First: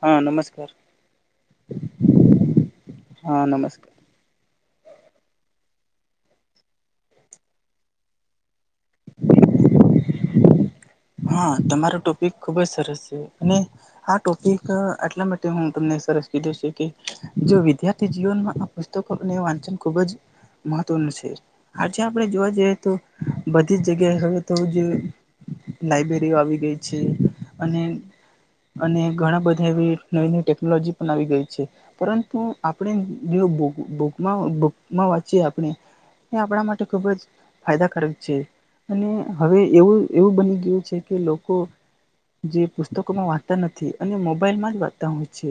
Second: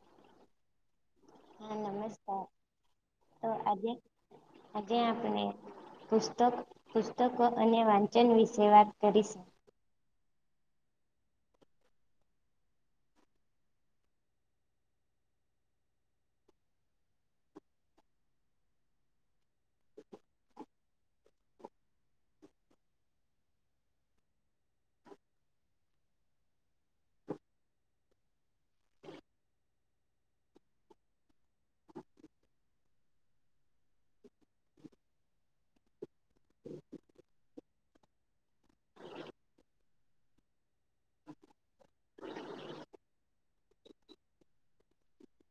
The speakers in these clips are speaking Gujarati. હા નમસ્કાર. હા નમસ્કાર હા તો આજે નમસ્કાર આજે આપણે પુસ્તક પુસ્તકો અને વાંચન વિશે વાત કરીશું. હા તમારો ટોપિક ખુબ જ સરસ છે અને આ ટોપિક આટલા માટે હું તમને સરસ કીધું છે કે જો વિદ્યાર્થી જીવનમાં પુસ્તકો અને વાંચન ખૂબ જ મહત્વનું છે આજે આપણે જોવા જઈએ તો બધી જ જગ્યાએ હવે તો જે લાઇબ્રેરીઓ આવી ગઈ છે અને અને ઘણા બધા એવી નવી નવી ટેકનોલોજી પણ આવી ગઈ છે. પરંતુ આપણે ન્યુ બુક બુકમાં બુકમાં વાંચીએ આપણે એ આપણા માટે ખૂબ જ ફાયદાકારક છે અને હવે એવું એવું બની યુ છે કે લોકો જે પુસ્તકોમાં વાંચતા નથી અને મોબાઈલમાં જ વાંચતા હોય છે.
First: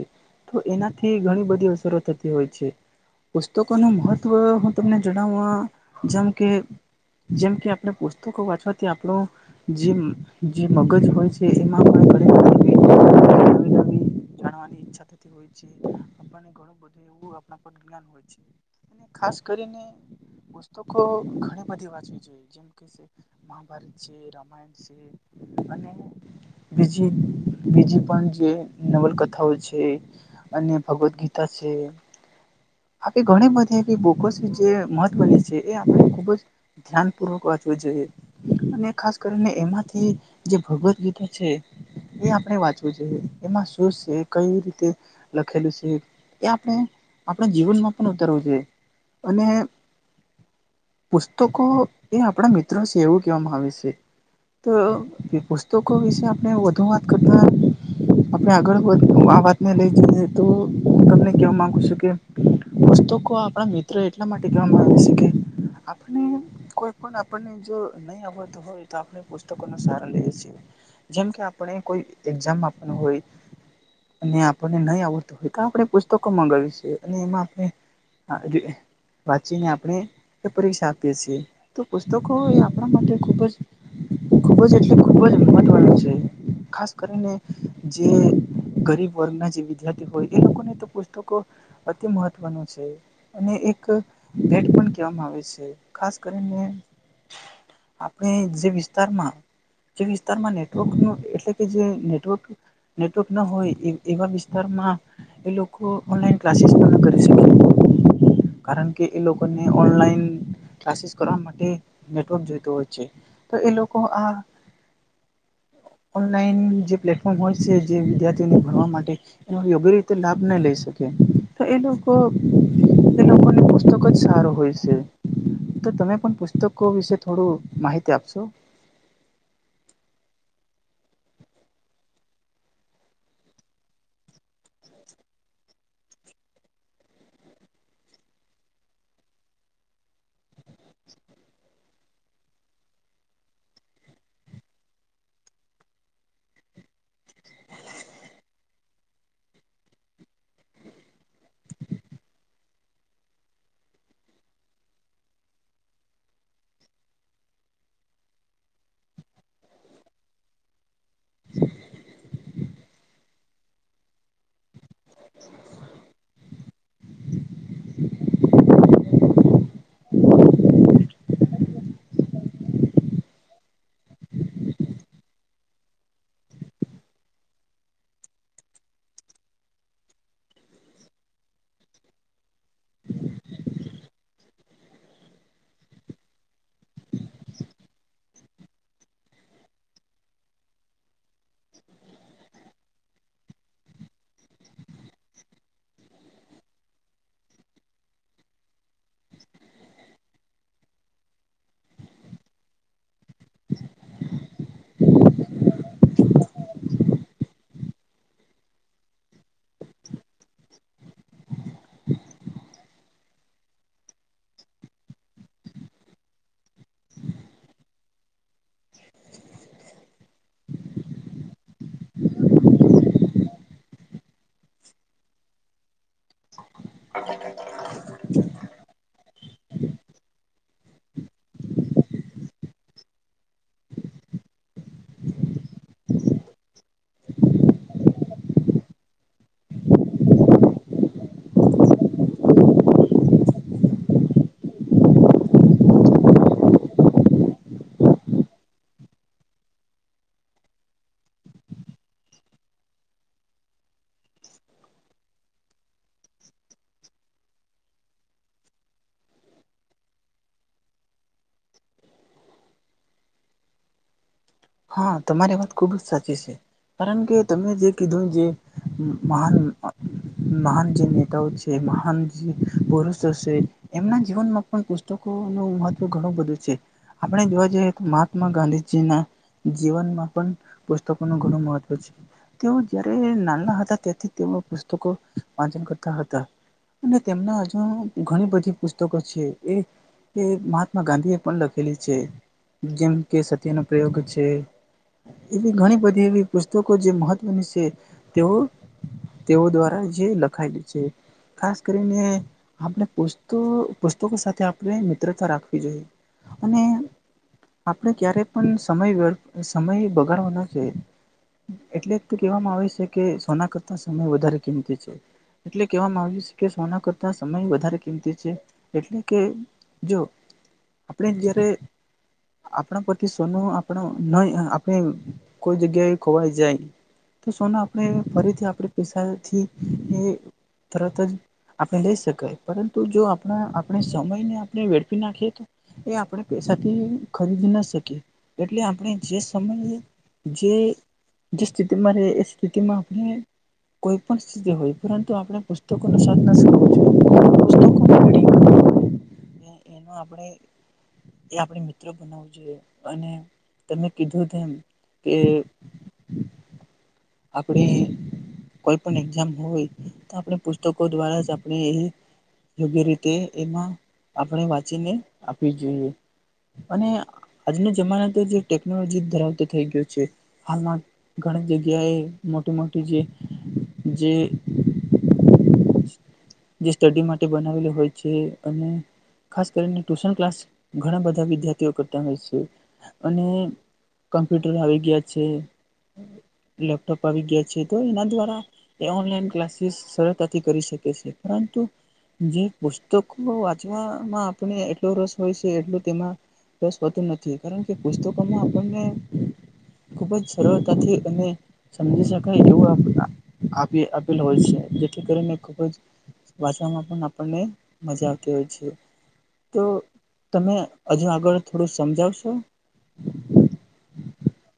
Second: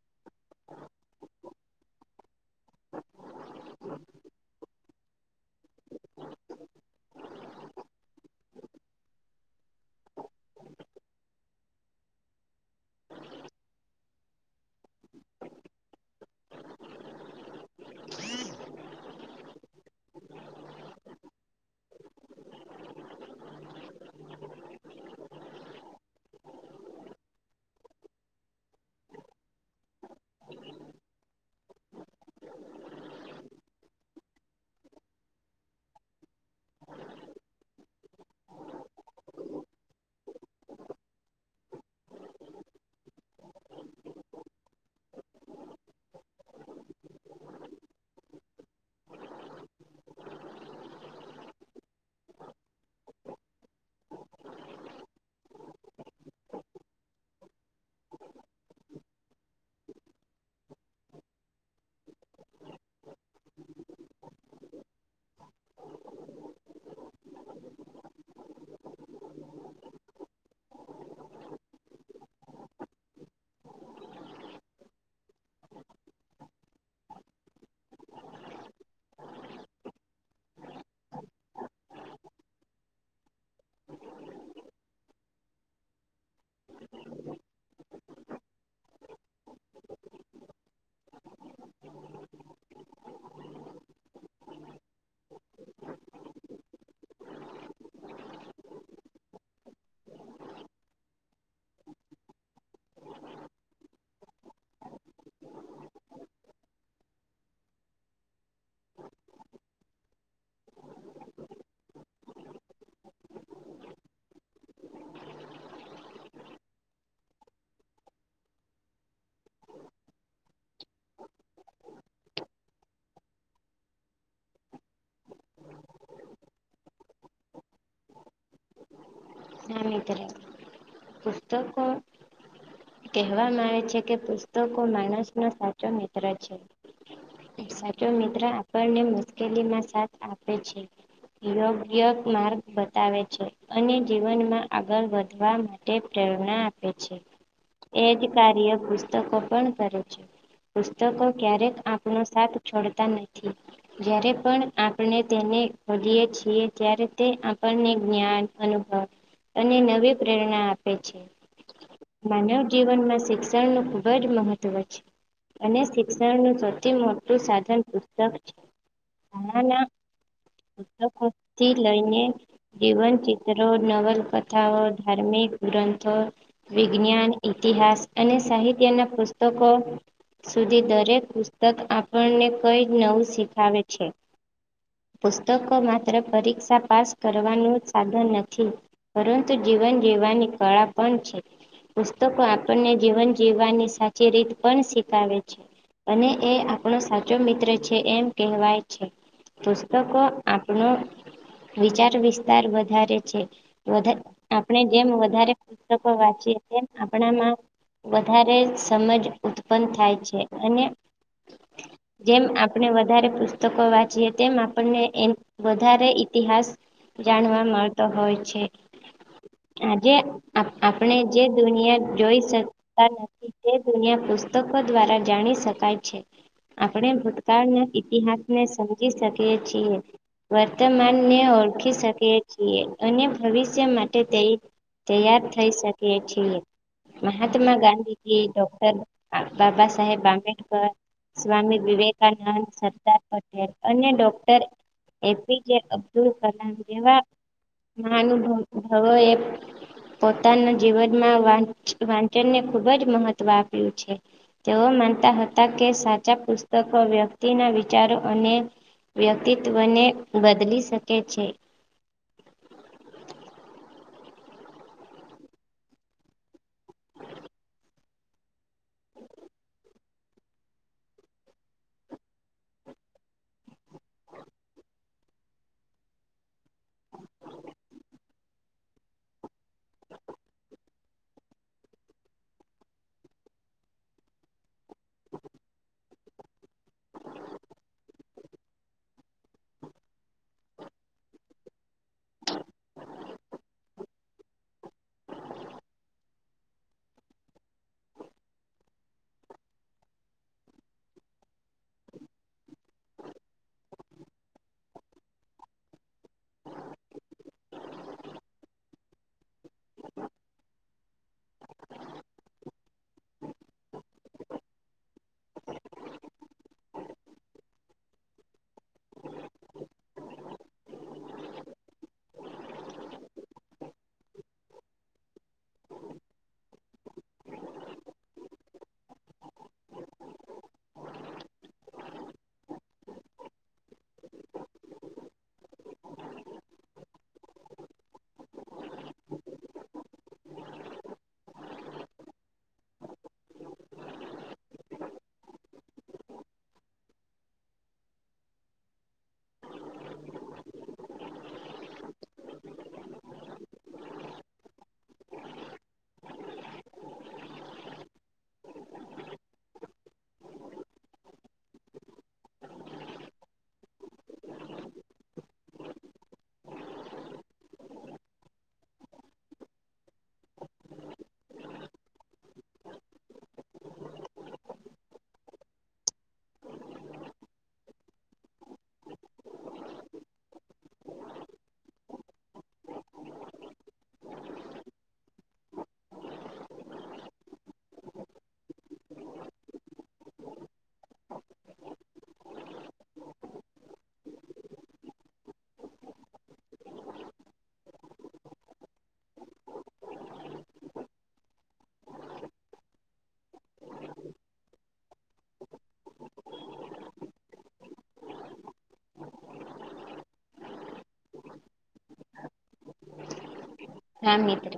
તો એનાથી ઘણી બધી અસરો થતી હોય છે. પુસ્તકો નું મહત્વ હું તમને જણાવવા જેમ કે જેમ કે આપણે પુસ્તકો વાંચવાથી આપડો જે જે મગજ હોય છે એમાં [inaudible] જાણવાની ઈચ્છા થતી હોય છે આપણને ઘણું બધું એવું [inaudible] હોય છે. ખાસ કરીને પુસ્તકો ઘણી બધી વાંચવી જોઈએ જેમ કે મહાભારત છે રામાયણ અને બીજી બીજી પણ જે નવલકથાઓ છે. અને ભગવદ ગીતા છે. આ બી ઘણી બધી એ બોકોસ જે મહત્વની છે એ આપણે ખુબ જ ધ્યાન પૂર્વક વાંચવું જોઈએ અને ખાસ કરીને એમાંથી જે ભગવદ ગીતા છે. એ આપણે વાંચવું જોઈએ એમાં શું છે કઈ રીતે લખેલું છે. એ આપણે આપણા જીવનમાં પણ ઉતરવું જોઈએ અને પુસ્તકો એ આપણા મિત્રો છે એવું કહેવામાં આવે છે. તો એ પુસ્તકો વિશે આપણે વધુ વાત કરતા આપણે આગળ વધ આ વાતને લઈ જઈએ તો તમને કહેવા માગુ છું કે પુસ્તકો આપણા મિત્ર એટલા માટે કહેવામાં આવે છે કે આપને કોઈ પણ આપણને જો નહી આવડતું હોય તો આપણે પુસ્તકો નો સહારો લઈએ છીએ જેમકે આપણે કોઈ એક્ઝામ આપવુ હોય અને આપણને નહીં આવડતું હોય તો આપણે પુસ્તકો મગાવી છે અને એમાં આપણે હા એ વાંચીને આપણે તે પરીક્ષા આપીએ છીએ તો પુસ્તકો એ આપણા માટે ખુબ જ ખુબ જ એટલે ખુબ જ મહત્વનું છે ખાસ કરીને જે ગરીબ વર્ગ ના જે વિદ્યાર્થી હોય એ લોકોને તો પુસ્તકો અતિ મહત્વનું છે. અને એક ભેટ પણ કહેવામાં આવે છે ખાસ કરીને આપણે જે વિસ્તારમાં જે વિસ્તારમાં નેટવર્ક નો એટલે કે જે નેટવર્ક નેટવર્ક ના હોય એ એવા વિસ્તારમાં એ લોકો ઓનલાઈન ક્લાસીસ પણ ન કરી શકે. કારણ કે એ લોકોને ઓનલાઈન ક્લાસીસ કરવા માટે નેટવર્ક જોઈતું હોય છે તો એ લોકો આ [inaudible] ઓનલાઈન જે પ્લેટફોર્મ હોય છે જે વિદ્યાર્થીઓને ભણવા માટે એનો યોગ્ય રીતે લાભ નહી લઈ શકે તો એ લોકો એ લોકોને પુસ્તક જ સારો હોય છે. તો તમે પણ પુસ્તકો વિશે થોડું માહિતી આપશો [unintelligible] પુસ્તકો કહેવામાં આવે છે કે પુસ્તકો માણસ નો સાચો મિત્ર છે. સાચો મિત્ર આપણને મુશ્કેલીમાં સાથ આપે છે. યોગ્ય માર્ગ બતાવે છે અને જીવનમાં આગળ વધવા માટે પ્રેરણા આપે છે. એ જ કાર્ય પુસ્તકો પણ કરે છે. પુસ્તકો ક્યારેક આપણો સાથ છોડતા નથી. જયારે પણ આપણે તેને ભણીએ છીએ ત્યારે તે આપણને જ્ઞાન અનુ અને નવી પ્રેરણા આપે છે. માનવ જીવનમાં શિક્ષણનું ખૂબ જ મહત્ત્વ છે. અને શિક્ષણ ન સૌથી મોટું સાધન પુસ્તક છે. શાળાના પુસ્તકો થી લઈને જીવન ચ ચિત્રો નવલકથાઓ ધાર્મિક ગ્રંથો વિજ્ઞાન ઇતિહાસ અને સાહિત્યના પુસ્તકો સુધી દરેક પુસ્તક આપણને કઈ નવું શીખાવે છે. પુસ્તકો માત્ર પરીક્ષા પાસ કરવાનું સાધન નથ થી પરંતુ જીવન જીવવાની કળા પણ છે. પુસ્તકો આપણને જીવન જીવવાની સાચી રીત પણ શીખાવે છે. અને એ આપણો સાચો મિત્ર છે એમ કહેવાય છે. પુસ્તકો આપણો વિચાર વિસ્તાર વધારે છે, વધા આપણે જેમ વધારે પુસ્તકો વાંચીએ તેમ આપણામાં વધારે સમજ ઉત્પન થાય છે, અને જેમ આપણે વધારે પુસ્તકો વાંચીએ તેમ આપણને એ વધારે ઇતિહાસ જાણવા મળતો હોય છે. આજે આપણે જે દુનિયા જોઈ શકતા ન જે દુનિયા પુસ્તકો દ્વારા જાણી શકાય છે. આપણે ભૂતકાળના ઇતિહાસ ને સ જી શકીએ છીએ વર્તમાનને ઓળખી શકીએ એ અને ભવિષ્ય માટે તે તૈયાર થઈ શકી છીએ મહાત્મા ગાંધીજી ડોક્ટર બાબાસાહેબ આંબેડકર સ્વામી વિવેકાનંદ, સરદાર પટેલ અને ડોક્ટર એપીજે અબ્દુલ કલામ જેવા મહાઅનુભભવોએ પોતાના જીવનમાં વા વાંચનને ખૂબ જ મહત્વ આપ્યું છે. તેઓ માનતા હતા કે સાચા પુસ્તકો વ્યક્તિના વિચારો અને વ્યક્તિત્વને બદલી સકે છે. હા તમારી વાત ખૂબ જ સાચી છે, કારણ કે તમે જે કીધું જે મહાન મહાન જે નેતાઓ છે, મહાન જે પુરુષો છે. એમના જીવનમાં પણ પુસ્તકોનું મહત્વ ઘણું બધું છે. આપણે જોવા જઈએ તો મહાત્મા ગાંધીજીના જીવનમાં પણ પુસ્તકોનું ઘણું મહત્વ છે. તેઓ જયારે નાના હતા ત્યાંથી તેઓ પુસ્તકો વાંચન કરતા હતા. અને તેમના હજુ ઘણી બધી પુસ્તકો છે, એ એ મહાત્મા ગાંધી એ પણ લખેલી છે. જેમ કે સત્યનો પ્રયોગ છે. એવી ઘણી બધી એવી પુસ્તકો જે મહત્વની છે. તેઓ તેઓ દ્વારા જે લખાયેલી છે. ખાસ કરીને આપણે પુસતો પુસ્તકો સાથે આપણે મિત્રતા રાખવી જોએ અને આપણે ક્યારે પણ સમય વેળ સમય બગાડવ ના જોએ એટલે જ તો કેહેવામાં આવે છે, કે સોના કરતા સમય વધારે કિંમતી છે. એટલે કહેવામાં આવ્યું છે, કે સોના કરતા સમય વધારે કિંમતી છે, એટલે કે જો આપણે જયારે આપણા પરથી સોનું આપણો નય આપણે કોઈ જગ્યાએ ખોવાય જાય તો સોના આપણે ફરીથી આપણે પૈસા થી એ તરત જ આપણે લઈ શકાય પરંતુ જો આપણા આપણે સમયને આપણે વેડફી નાખીએ તો એ આપણે પૈસાથી ખરીદી ના શકીએ, એટલે. આપણે જે સમયે જે જે સ્થિતિમાં રે એ સ્થિતિમાં આપણે કોઈ પણ [unintelligible] આપણે પુસ્તકો [unintelligible] ને એનો આપણે એ આપણે મિત્રો બનાવવું જોઈએ અને તમે કીધું તેમ કે આપણે કોઈ પણ એક્ઝામ હોય તો આપણે પુસ્તકો દ્વારા જ આપણે યોગ્ય રીતે એમાં આપણે વાંચીને આપવી જોઈએ અને આજનો જમાના તો જે ટેકનોલોજી ધરાવતો થઈ ગયો છે. હાલમાં ઘણી જગ્યાએ મોટી મોટી જે જે જે સ્ટડી માટે બનાવેલી હોય છે અને ખાસ કરીને ટ્યુસન ક્લાસ ઘણાં બધા વિદ્યાર્થીઓ કરતા હોય છે અને કોમ્પ્યુટર આવી ગયા છે. લેપટોપ આવી ગયા છે. તો એના દ્વારા એ ઓનલાઈન ક્લાસીસ સરળતાથી કરી શકે છે. પરંતુ જે પુસ્તકો વાંચવામાં આપણે એટલો રસ હોય સે, એટલો તેમાં તે વધતું નથી કારણ કે પુસ્તકોમાં આપણને ખુબ જ સરળતાથી અને સમજી શકાય એવું આ આ આપે આપેલ હોય છે, જેથી કરીને ખૂબ જ વાચવામાં પણ આપણને મજા આવતી હોય છે. તો તમે અજુ આગળ થોડુંક સમજાવશો? હા માત્ર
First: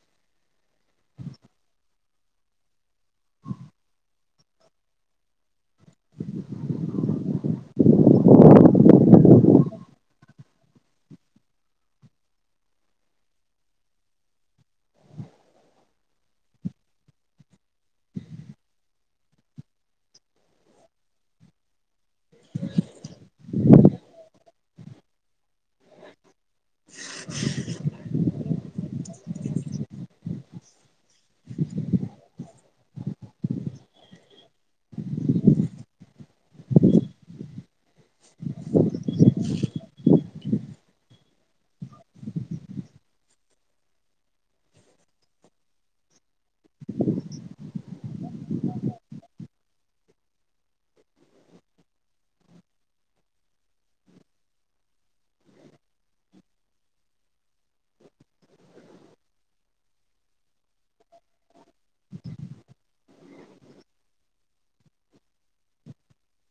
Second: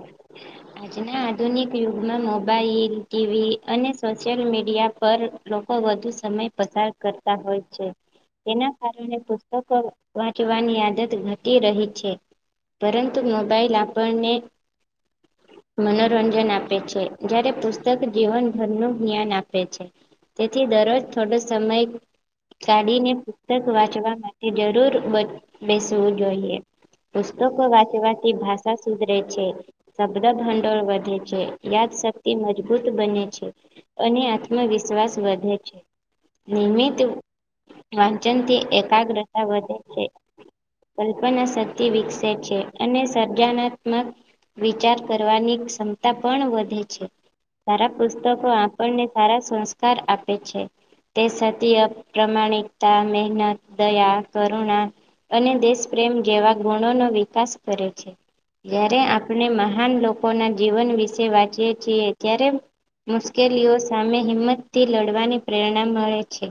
આજના આધુનિક યુગમાં મોબાઈલ, ટી. વી અને સોચયલ મીડિયા પર લોકો વધુ સમય પસાર કરતા હોય છે. તેના કારણે પુસ્તકો વાંચવાની આદત ઘટી રહી છે. પરંતુ મોબાઈલ આપણને મનોરંજન આપે છે, જ્યારે પુસ્તક જીવનભરનું જ્ઞાન આપે છે. તેથી દરરોજ થોડો સમય કાડીને પુસ્તક વાંચવા માટે જરૂર બ બેસવું જોઈએ પુસ્તકો વાંચવાથી ભાષા સુધરે છે. શબ્દ ભંડોળ વધે છે, યાદ શક્તિ મજબૂત બને છે. અને આત્મવિશ્વાસ વધે છે. નિયમિત વાંચનથી એકાગ્રતા વધે છે. કલ્પના શક્તિ વિકસે છે, અને સ જાનાત્મક વિચાર કરવાની ક્ષમતા પણ વધે છે. સારા પુસ્તકો આપણને સારા સંસ્કાર આપે છે. તે સાચી અ પ્રામાણિકતા, મહેનત, દયા, કરુણા અને દેશપ્રેમ જેવા ગુણોનો વિકાસ કરે છે. જયારે આપણે મહાન લોકોના જીવન વિશે વાંચીએ છીએ, ત્યારે મુશ્કેલીઓ સામે હિંમતથી લડવાની પ્રેરણા મળે છે.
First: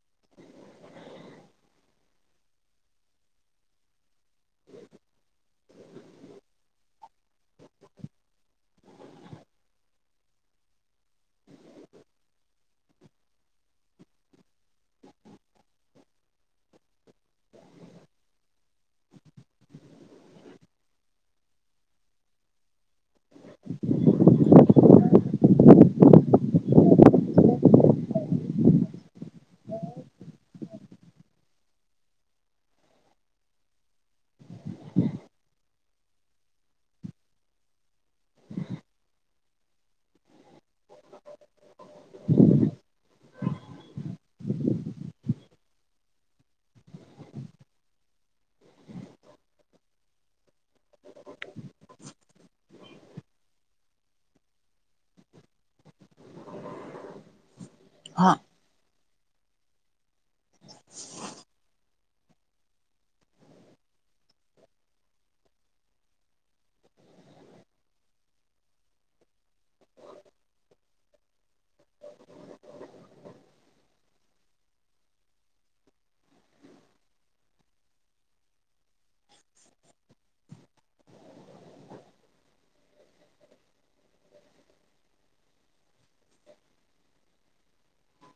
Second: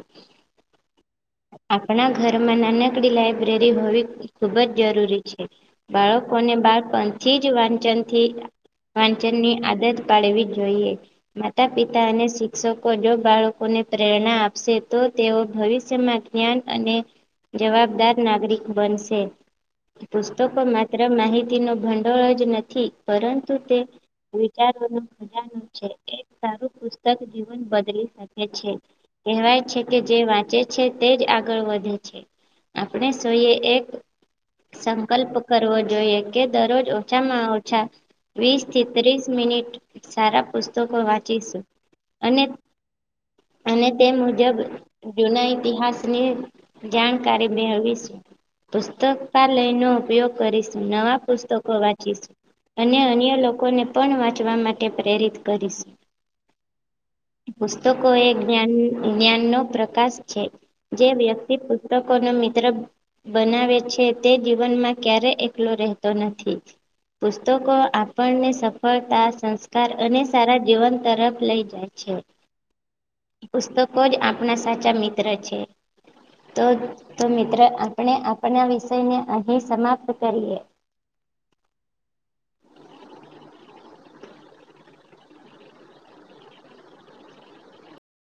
આપણા ઘરમાં નાનકડી લાઈબ્રેરી હોવી ખૂબ જ જરૂરી છે. બાળકોને બાળપણથી જ વાંચનથી વાંચનની આદત પાડવી જોઈએ માતા- પિતા અને શિક્ષકો જો બાળકોને પ્રેરણા આપશે તો તેઓ ભવિષ્ય માં જ્ઞાન અને જવાબદાર નાગરિક બનશે પુસ્તકો માત્ર માહિતીનો ભંડોળ જ નથી પરંતુ તે વિચારોનું ખજાનું છે, એક સારું પુસ્તક જીવન બદલી શકે છે. કહેવાય છે, કે જે વાંચે છે, તે જ આગળ વધે છે. આપણે છઈએ એક સંકલ્પ કરવો જોઈએ દરરોજ ઓછામાં ઓછા વીસથી ત્રીસ મિનિટ સારા પુસ્તકો વાંચી પચીસો અને અને તે મુજબ જુના ઇતિહાસની જાણકારી મેળવીશું પુસ્તલય નો ઉપયોગ કરીશું નવા પુસ્તકો વાંચીશ અને અન્ય લોકોને પણ વાંચવા માટે પ્રેરિત કરીશ. પુસ્તકો એ હા જ્ઞાન જ્ઞાનનો પ્રકાશ છે. જે વ્યક્તિ પુસ્તકોનો મિત્ર બનાવે છે. તે જીવનમાં ક્યારે એકલો રહેતો નથી. પુસ્તકો આપણને સફળતા સંસ્કાર અને સારા જીવન તરફ લઈ જાય છે. પુસ્તકો જ આપણા સાચા મિત્ર છે. તો તો મિત્ર આપણે આપના વિષયને અહીં સમાપ્ત કરીએ